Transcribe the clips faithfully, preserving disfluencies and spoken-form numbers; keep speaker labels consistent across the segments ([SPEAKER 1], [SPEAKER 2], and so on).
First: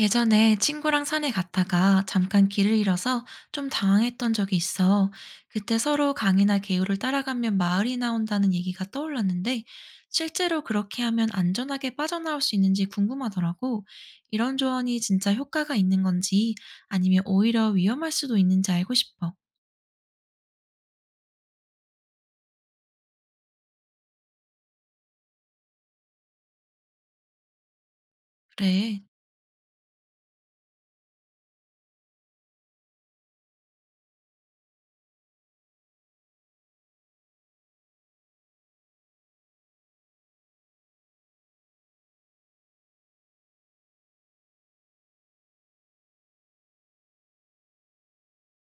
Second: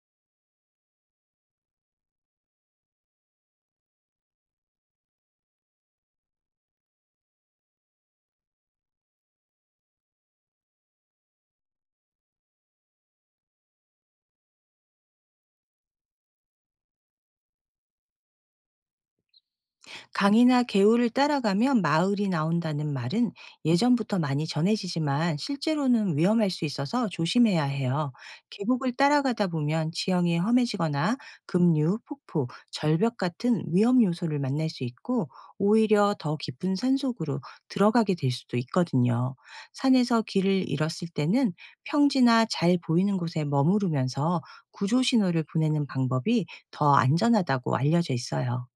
[SPEAKER 1] 예전에 친구랑 산에 갔다가 잠깐 길을 잃어서 좀 당황했던 적이 있어. 그때 서로 강이나 개울을 따라가면 마을이 나온다는 얘기가 떠올랐는데, 실제로 그렇게 하면 안전하게 빠져나올 수 있는지 궁금하더라고. 이런 조언이 진짜 효과가 있는 건지, 아니면 오히려 위험할 수도 있는지 알고 싶어.
[SPEAKER 2] 강이나 개울을 따라가면 마을이 나온다는 말은 예전부터 많이 전해지지만 실제로는 위험할 수 있어서 조심해야 해요. 계곡을
[SPEAKER 1] 그래.
[SPEAKER 2] 따라가다 보면 지형이 험해지거나 급류, 폭포, 절벽 같은 위험 요소를 만날 수 있고 오히려 더 깊은 산 속으로 들어가게 될 수도 있거든요. 산에서 길을 잃었을 때는 평지나 잘 보이는 곳에 머무르면서 구조 신호를 보내는 방법이 더 안전하다고 알려져 있어요.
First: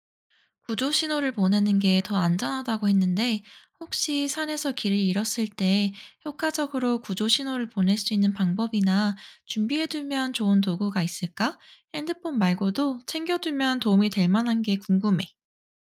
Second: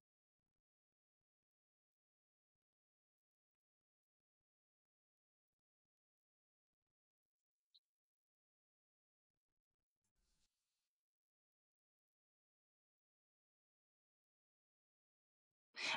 [SPEAKER 1] 구조 신호를 보내는 게 더 안전하다고 했는데 혹시 산에서 길을 잃었을 때 효과적으로 구조 신호를 보낼 수 있는 방법이나 준비해두면 좋은 도구가 있을까? 핸드폰 말고도 챙겨두면 도움이 될 만한 게 궁금해.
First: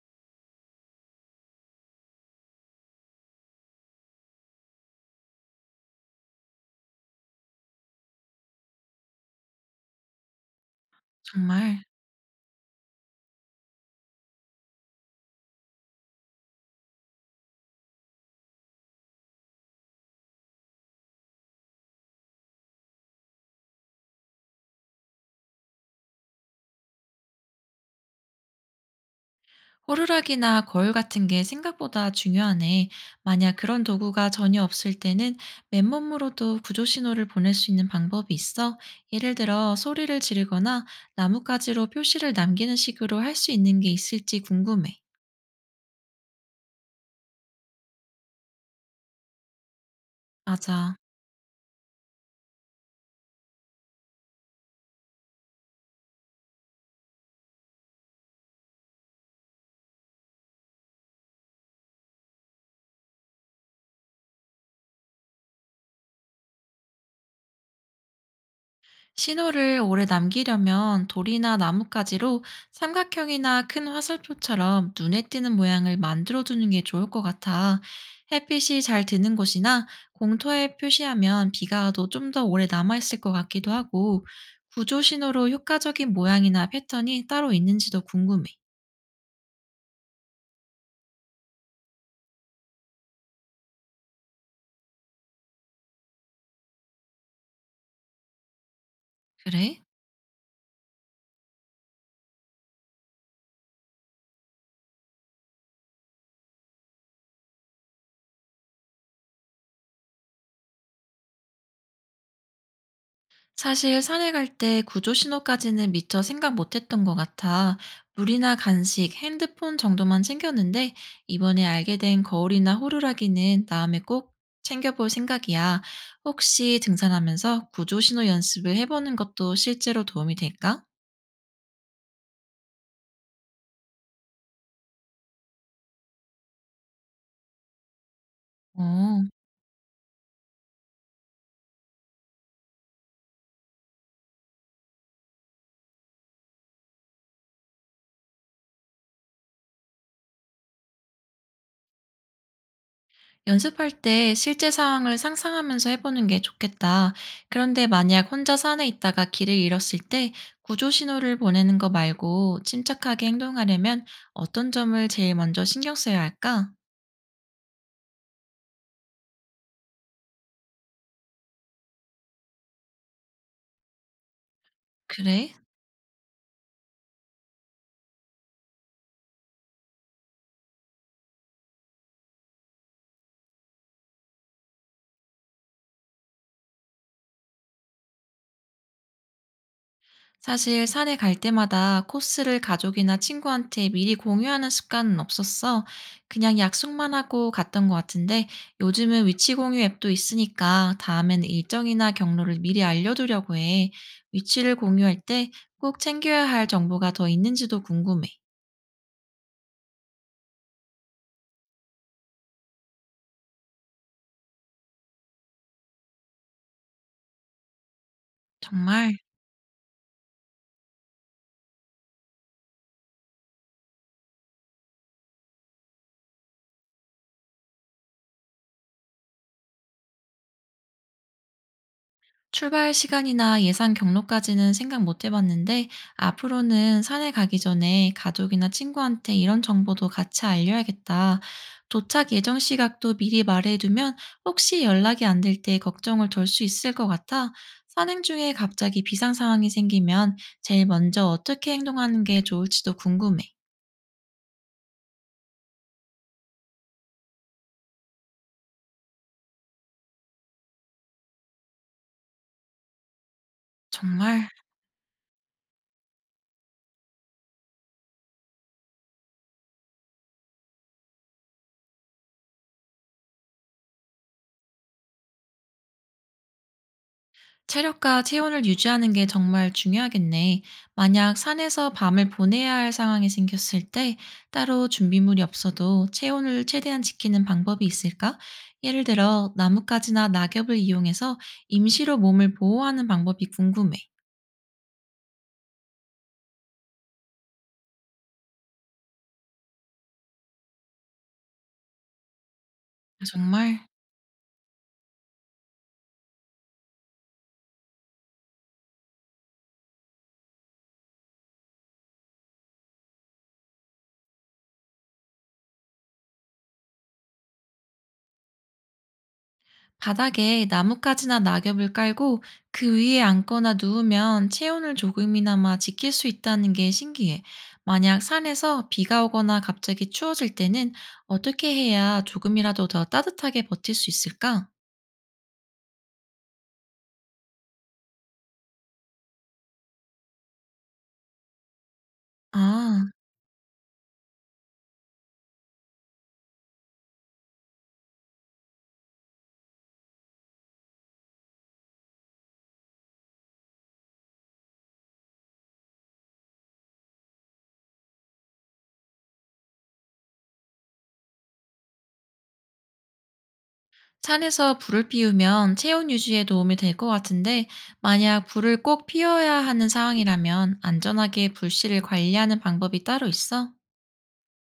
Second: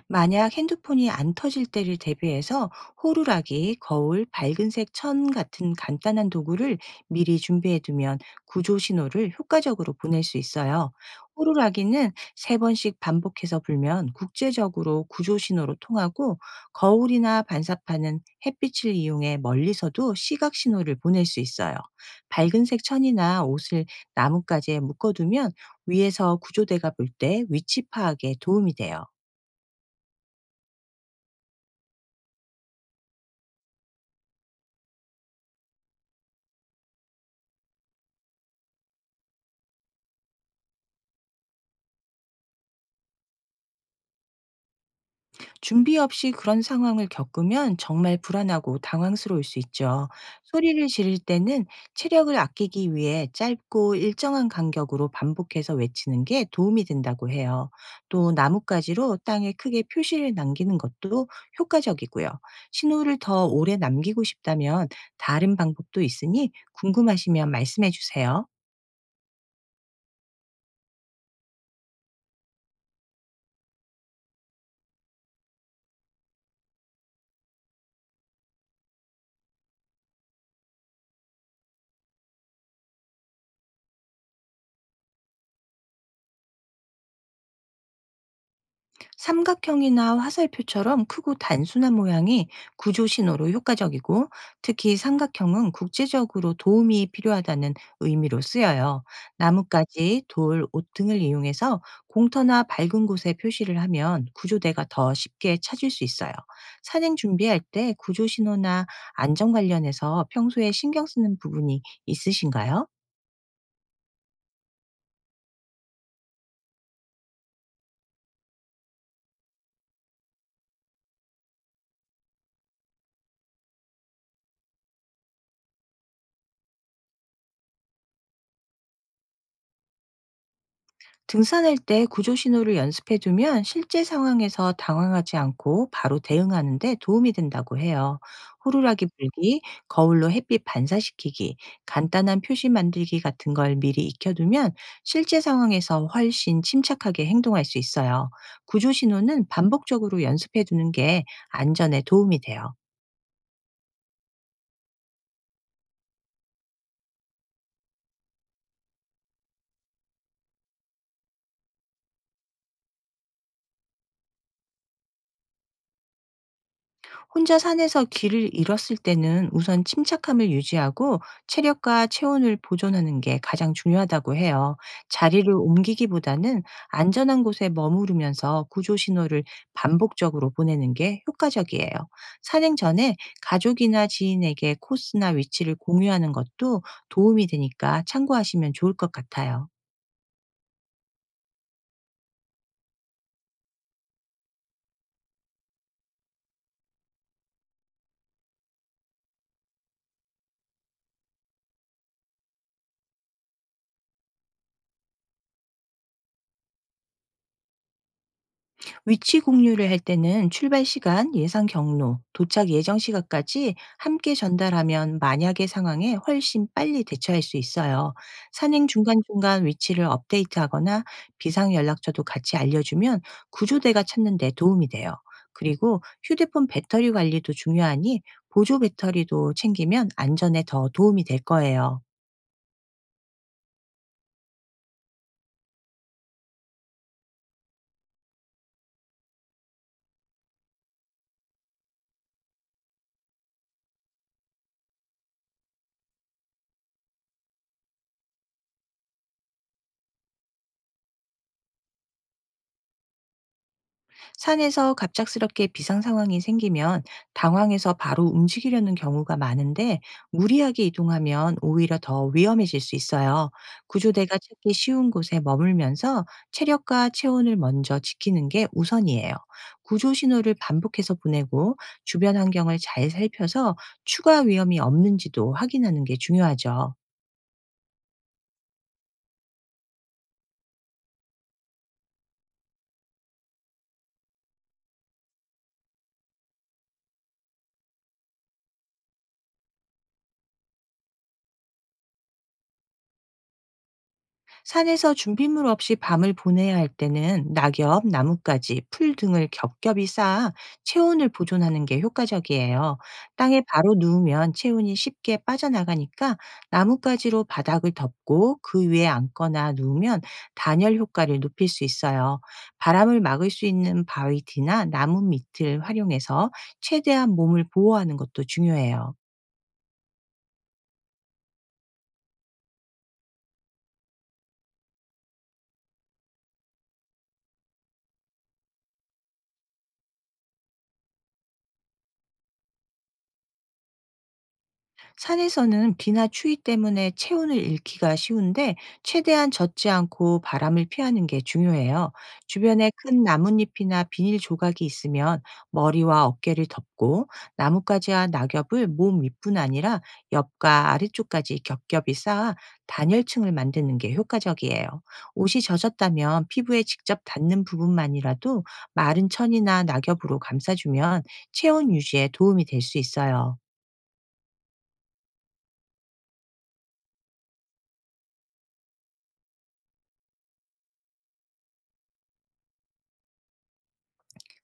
[SPEAKER 2] 만약 핸드폰이 안 터질 때를 대비해서 호루라기, 거울, 밝은색 천 같은 간단한 도구를 미리 준비해 두면 구조 신호를 효과적으로 보낼 수 있어요.
[SPEAKER 1] 정말.
[SPEAKER 2] 호루라기는 세 번씩 반복해서 불면 국제적으로 구조 신호로 통하고, 거울이나 반사판은 햇빛을 이용해 멀리서도 시각 신호를 보낼 수 있어요. 밝은색 천이나 옷을 나뭇가지에 묶어두면 위에서 구조대가 볼 때 위치 파악에 도움이 돼요.
[SPEAKER 1] 호루라기나 거울 같은 게 생각보다 중요하네. 만약 그런 도구가 전혀 없을 때는 맨몸으로도 구조 신호를 보낼 수 있는 방법이 있어. 예를 들어 소리를 지르거나 나뭇가지로 표시를 남기는 식으로 할 수 있는 게 있을지 궁금해.
[SPEAKER 2] 준비 없이 그런 상황을 겪으면 정말 불안하고 당황스러울 수 있죠. 소리를
[SPEAKER 1] 맞아.
[SPEAKER 2] 지를 때는 체력을 아끼기 위해 짧고 일정한 간격으로 반복해서 외치는 게 도움이 된다고 해요. 또 나뭇가지로 땅에 크게 표시를 남기는 것도 효과적이고요. 신호를 더 오래 남기고 싶다면 다른 방법도 있으니 궁금하시면 말씀해 주세요.
[SPEAKER 1] 신호를 오래 남기려면 돌이나 나뭇가지로 삼각형이나 큰 화살표처럼 눈에 띄는 모양을 만들어두는 게 좋을 것 같아. 햇빛이 잘 드는 곳이나 공터에 표시하면 비가 와도 좀 더 오래 남아있을 것 같기도 하고, 구조 신호로 효과적인 모양이나 패턴이 따로 있는지도 궁금해.
[SPEAKER 2] 삼각형이나 화살표처럼 크고 단순한 모양이 구조 신호로 효과적이고, 특히 삼각형은 국제적으로 도움이 필요하다는 의미로 쓰여요.
[SPEAKER 1] 그래?
[SPEAKER 2] 나뭇가지, 돌, 옷 등을 이용해서 공터나 밝은 곳에 표시를 하면 구조대가 더 쉽게 찾을 수 있어요. 산행 준비할 때 구조 신호나 안전 관련해서 평소에 신경 쓰는 부분이 있으신가요?
[SPEAKER 1] 사실 산에 갈 때 구조 신호까지는 미처 생각 못했던 것 같아. 물이나 간식, 핸드폰 정도만 챙겼는데 이번에 알게 된 거울이나 호루라기는 다음에 꼭 챙겨볼 생각이야. 혹시 등산하면서 구조 신호 연습을 해보는 것도 실제로 도움이 될까?
[SPEAKER 2] 등산할 때 구조 신호를 연습해 두면 실제 상황에서 당황하지 않고 바로 대응하는 데 도움이 된다고 해요. 호루라기
[SPEAKER 1] 어.
[SPEAKER 2] 불기, 거울로 햇빛 반사시키기, 간단한 표시 만들기 같은 걸 미리 익혀두면 실제 상황에서 훨씬 침착하게 행동할 수 있어요. 구조 신호는 반복적으로 연습해 두는 게 안전에 도움이 돼요.
[SPEAKER 1] 연습할 때 실제 상황을 상상하면서 해보는 게 좋겠다. 그런데 만약 혼자 산에 있다가 길을 잃었을 때 구조 신호를 보내는 거 말고 침착하게 행동하려면 어떤 점을 제일 먼저 신경 써야 할까?
[SPEAKER 2] 혼자 산에서 길을 잃었을 때는 우선 침착함을 유지하고 체력과 체온을 보존하는 게 가장 중요하다고 해요. 자리를
[SPEAKER 1] 그래?
[SPEAKER 2] 옮기기보다는 안전한 곳에 머무르면서 구조 신호를 반복적으로 보내는 게 효과적이에요. 산행 전에 가족이나 지인에게 코스나 위치를 공유하는 것도 도움이 되니까 참고하시면 좋을 것 같아요.
[SPEAKER 1] 사실 산에 갈 때마다 코스를 가족이나 친구한테 미리 공유하는 습관은 없었어. 그냥 약속만 하고 갔던 것 같은데 요즘은 위치 공유 앱도 있으니까 다음엔 일정이나 경로를 미리 알려두려고 해. 위치를 공유할 때 꼭 챙겨야 할 정보가 더 있는지도 궁금해.
[SPEAKER 2] 위치 공유를 할 때는 출발 시간, 예상 경로, 도착 예정 시각까지 함께 전달하면 만약의 상황에 훨씬 빨리 대처할 수 있어요. 산행
[SPEAKER 1] 정말?
[SPEAKER 2] 중간중간 위치를 업데이트하거나 비상 연락처도 같이 알려주면 구조대가 찾는 데 도움이 돼요. 그리고 휴대폰 배터리 관리도 중요하니 보조 배터리도 챙기면 안전에 더 도움이 될 거예요.
[SPEAKER 1] 출발 시간이나 예상 경로까지는 생각 못 해봤는데 앞으로는 산에 가기 전에 가족이나 친구한테 이런 정보도 같이 알려야겠다. 도착 예정 시각도 미리 말해두면 혹시 연락이 안 될 때 걱정을 덜 수 있을 것 같아. 산행 중에 갑자기 비상 상황이 생기면 제일 먼저 어떻게 행동하는 게 좋을지도 궁금해.
[SPEAKER 2] 산에서 갑작스럽게 비상 상황이 생기면 당황해서 바로 움직이려는 경우가 많은데, 무리하게 이동하면 오히려 더 위험해질 수 있어요. 구조대가
[SPEAKER 1] 정말.
[SPEAKER 2] 찾기 쉬운 곳에 머물면서 체력과 체온을 먼저 지키는 게 우선이에요. 구조 신호를 반복해서 보내고 주변 환경을 잘 살펴서 추가 위험이 없는지도 확인하는 게 중요하죠.
[SPEAKER 1] 체력과 체온을 유지하는 게 정말 중요하겠네. 만약 산에서 밤을 보내야 할 상황이 생겼을 때 따로 준비물이 없어도 체온을 최대한 지키는 방법이 있을까? 예를 들어 나뭇가지나 낙엽을 이용해서 임시로 몸을 보호하는 방법이 궁금해.
[SPEAKER 2] 산에서 준비물 없이 밤을 보내야 할 때는 낙엽, 나뭇가지, 풀 등을 겹겹이 쌓아 체온을 보존하는 게 효과적이에요. 땅에
[SPEAKER 1] 정말?
[SPEAKER 2] 바로 누우면 체온이 쉽게 빠져나가니까, 나뭇가지로 바닥을 덮고 그 위에 앉거나 누우면 단열 효과를 높일 수 있어요. 바람을 막을 수 있는 바위 뒤나 나무 밑을 활용해서 최대한 몸을 보호하는 것도 중요해요.
[SPEAKER 1] 바닥에 나뭇가지나 낙엽을 깔고 그 위에 앉거나 누우면 체온을 조금이나마 지킬 수 있다는 게 신기해. 만약 산에서 비가 오거나 갑자기 추워질 때는 어떻게 해야 조금이라도 더 따뜻하게 버틸 수 있을까?
[SPEAKER 2] 산에서는 비나 추위 때문에 체온을 잃기가 쉬운데, 최대한 젖지 않고 바람을 피하는 게 중요해요. 주변에
[SPEAKER 1] 아,
[SPEAKER 2] 큰 나뭇잎이나 비닐 조각이 있으면 머리와 어깨를 덮고, 나뭇가지와 낙엽을 몸 윗뿐 아니라 옆과 아래쪽까지 겹겹이 쌓아 단열층을 만드는 게 효과적이에요. 옷이 젖었다면 피부에 직접 닿는 부분만이라도 마른 천이나 낙엽으로 감싸주면 체온 유지에 도움이 될 수 있어요.
[SPEAKER 1] 산에서 불을 피우면 체온 유지에 도움이 될 것 같은데, 만약 불을 꼭 피워야 하는 상황이라면 안전하게 불씨를 관리하는 방법이 따로 있어?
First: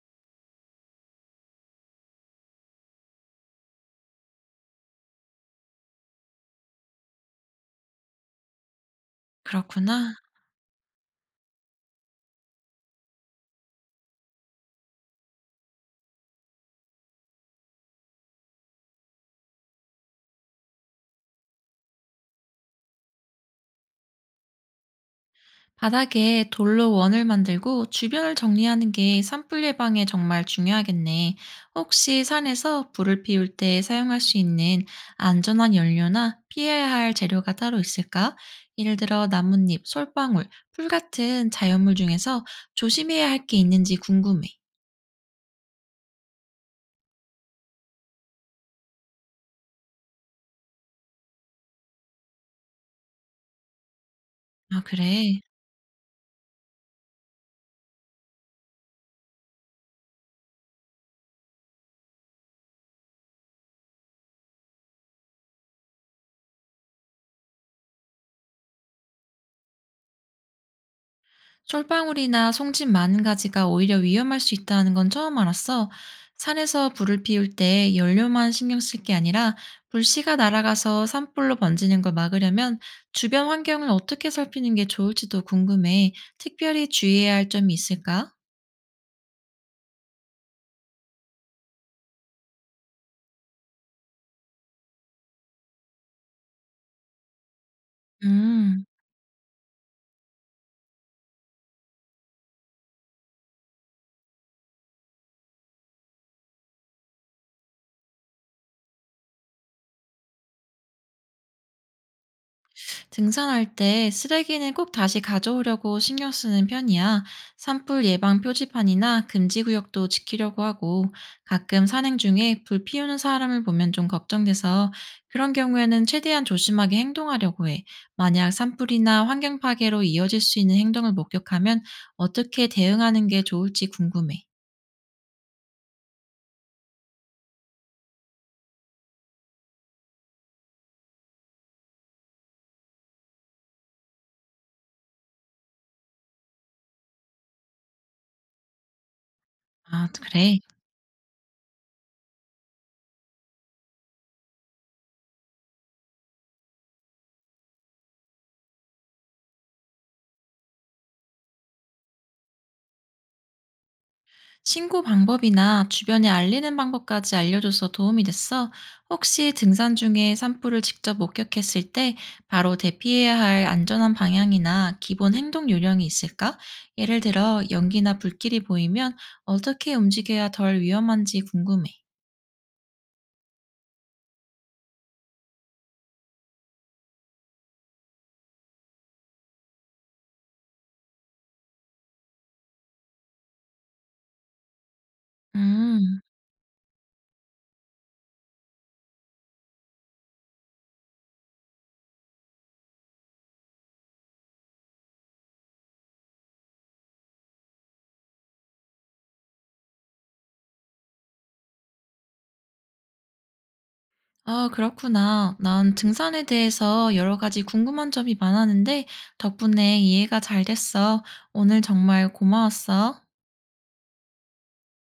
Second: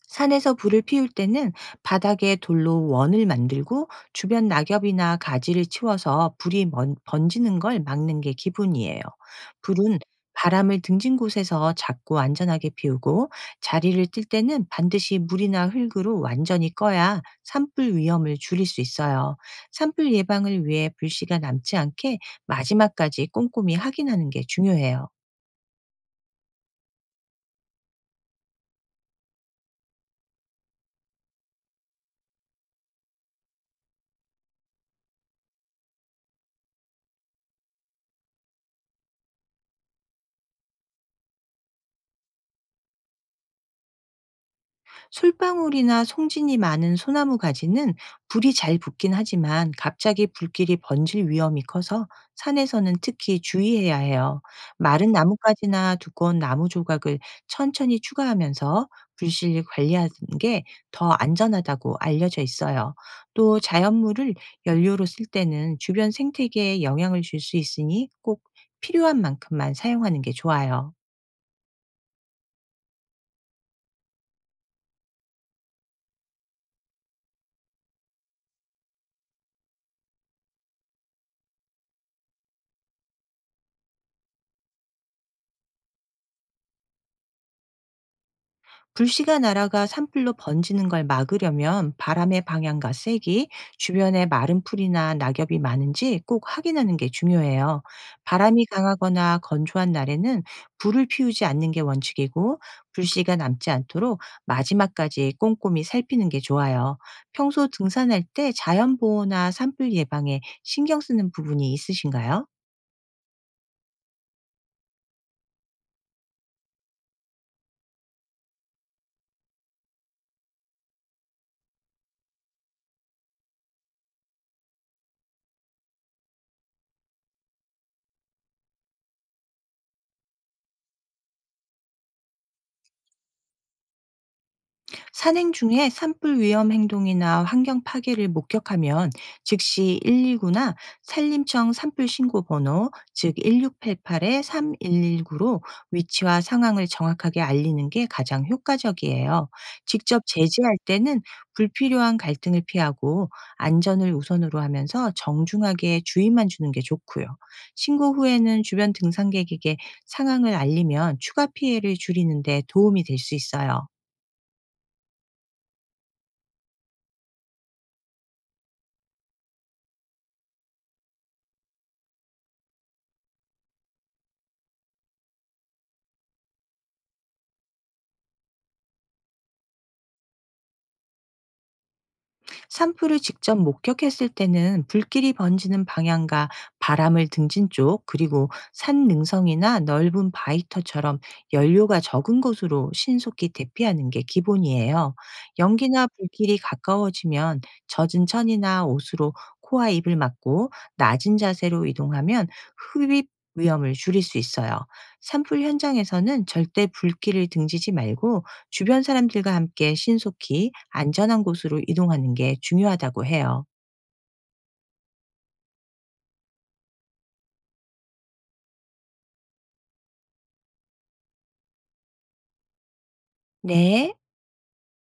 [SPEAKER 2] 산에서 불을 피울 때는 바닥에 돌로 원을 만들고, 주변 낙엽이나 가지를 치워서 불이 먼- 번지는 걸 막는 게 기본이에요. 불은
[SPEAKER 1] 그렇구나.
[SPEAKER 2] 바람을 등진 곳에서 작고 안전하게 피우고, 자리를 뜰 때는 반드시 물이나 흙으로 완전히 꺼야 산불 위험을 줄일 수 있어요. 산불 예방을 위해 불씨가 남지 않게 마지막까지 꼼꼼히 확인하는 게 중요해요.
[SPEAKER 1] 바닥에 돌로 원을 만들고 주변을 정리하는 게 산불 예방에 정말 중요하겠네. 혹시 산에서 불을 피울 때 사용할 수 있는 안전한 연료나 피해야 할 재료가 따로 있을까? 예를 들어 나뭇잎, 솔방울, 풀 같은 자연물 중에서 조심해야 할 게 있는지 궁금해.
[SPEAKER 2] 솔방울이나 송진이 많은 소나무 가지는 불이 잘 붙긴 하지만 갑자기 불길이 번질 위험이 커서 산에서는 특히 주의해야 해요.
[SPEAKER 1] 아,
[SPEAKER 2] 마른
[SPEAKER 1] 그래.
[SPEAKER 2] 나뭇가지나 두꺼운 나무 조각을 천천히 추가하면서 불씨를 관리하는 게 더 안전하다고 알려져 있어요. 또 자연물을 연료로 쓸 때는 주변 생태계에 영향을 줄 수 있으니 꼭 필요한 만큼만 사용하는 게 좋아요.
[SPEAKER 1] 솔방울이나 송집 많은 가지가 오히려 위험할 수 있다는 건 처음 알았어. 산에서 불을 피울 때 연료만 신경 쓸 게 아니라 불씨가 날아가서 산불로 번지는 걸 막으려면 주변 환경을 어떻게 살피는 게 좋을지도 궁금해. 특별히 주의해야 할 점이 있을까?
[SPEAKER 2] 불씨가 날아가 산불로 번지는 걸 막으려면 바람의 방향과 세기, 주변에 마른 풀이나 낙엽이 많은지 꼭 확인하는 게 중요해요. 바람이
[SPEAKER 1] 음.
[SPEAKER 2] 강하거나 건조한 날에는 불을 피우지 않는 게 원칙이고, 불씨가 남지 않도록 마지막까지 꼼꼼히 살피는 게 좋아요. 평소 등산할 때 자연보호나 산불 예방에 신경 쓰는 부분이 있으신가요?
[SPEAKER 1] 등산할 때 쓰레기는 꼭 다시 가져오려고 신경 쓰는 편이야. 산불 예방 표지판이나 금지 구역도 지키려고 하고 가끔 산행 중에 불 피우는 사람을 보면 좀 걱정돼서 그런 경우에는 최대한 조심하게 행동하려고 해. 만약 산불이나 환경 파괴로 이어질 수 있는 행동을 목격하면 어떻게 대응하는 게 좋을지 궁금해.
[SPEAKER 2] 산행 중에 산불 위험 행동이나 환경 파괴를 목격하면 즉시 일일구나 산림청 산불 신고 번호, 즉 일육팔팔-삼일일구로 위치와 상황을 정확하게 알리는 게 가장 효과적이에요.
[SPEAKER 1] 아,
[SPEAKER 2] 직접
[SPEAKER 1] 그래.
[SPEAKER 2] 제지할 때는 불필요한 갈등을 피하고 안전을 우선으로 하면서 정중하게 주의만 주는 게 좋고요. 신고 후에는 주변 등산객에게 상황을 알리면 추가 피해를 줄이는 데 도움이 될 수 있어요.
[SPEAKER 1] 신고 방법이나 주변에 알리는 방법까지 알려줘서 도움이 됐어. 혹시 등산 중에 산불을 직접 목격했을 때 바로 대피해야 할 안전한 방향이나 기본 행동 요령이 있을까? 예를 들어 연기나 불길이 보이면 어떻게 움직여야 덜 위험한지 궁금해.
[SPEAKER 2] 산불을 직접 목격했을 때는 불길이 번지는 방향과 바람을 등진 쪽, 그리고 산 능성이나 넓은 바위터처럼 연료가 적은 곳으로 신속히 대피하는 게 기본이에요. 연기나
[SPEAKER 1] 음.
[SPEAKER 2] 불길이 가까워지면 젖은 천이나 옷으로 코와 입을 막고 낮은 자세로 이동하면 흡입 위험을 줄일 수 있어요. 산불 현장에서는 절대 불길을 등지지 말고 주변 사람들과 함께 신속히 안전한 곳으로 이동하는 게 중요하다고 해요.
[SPEAKER 1] 아, 그렇구나. 난 등산에 대해서 여러 가지 궁금한 점이 많았는데 덕분에 이해가 잘 됐어. 오늘 정말 고마웠어.
[SPEAKER 2] 네.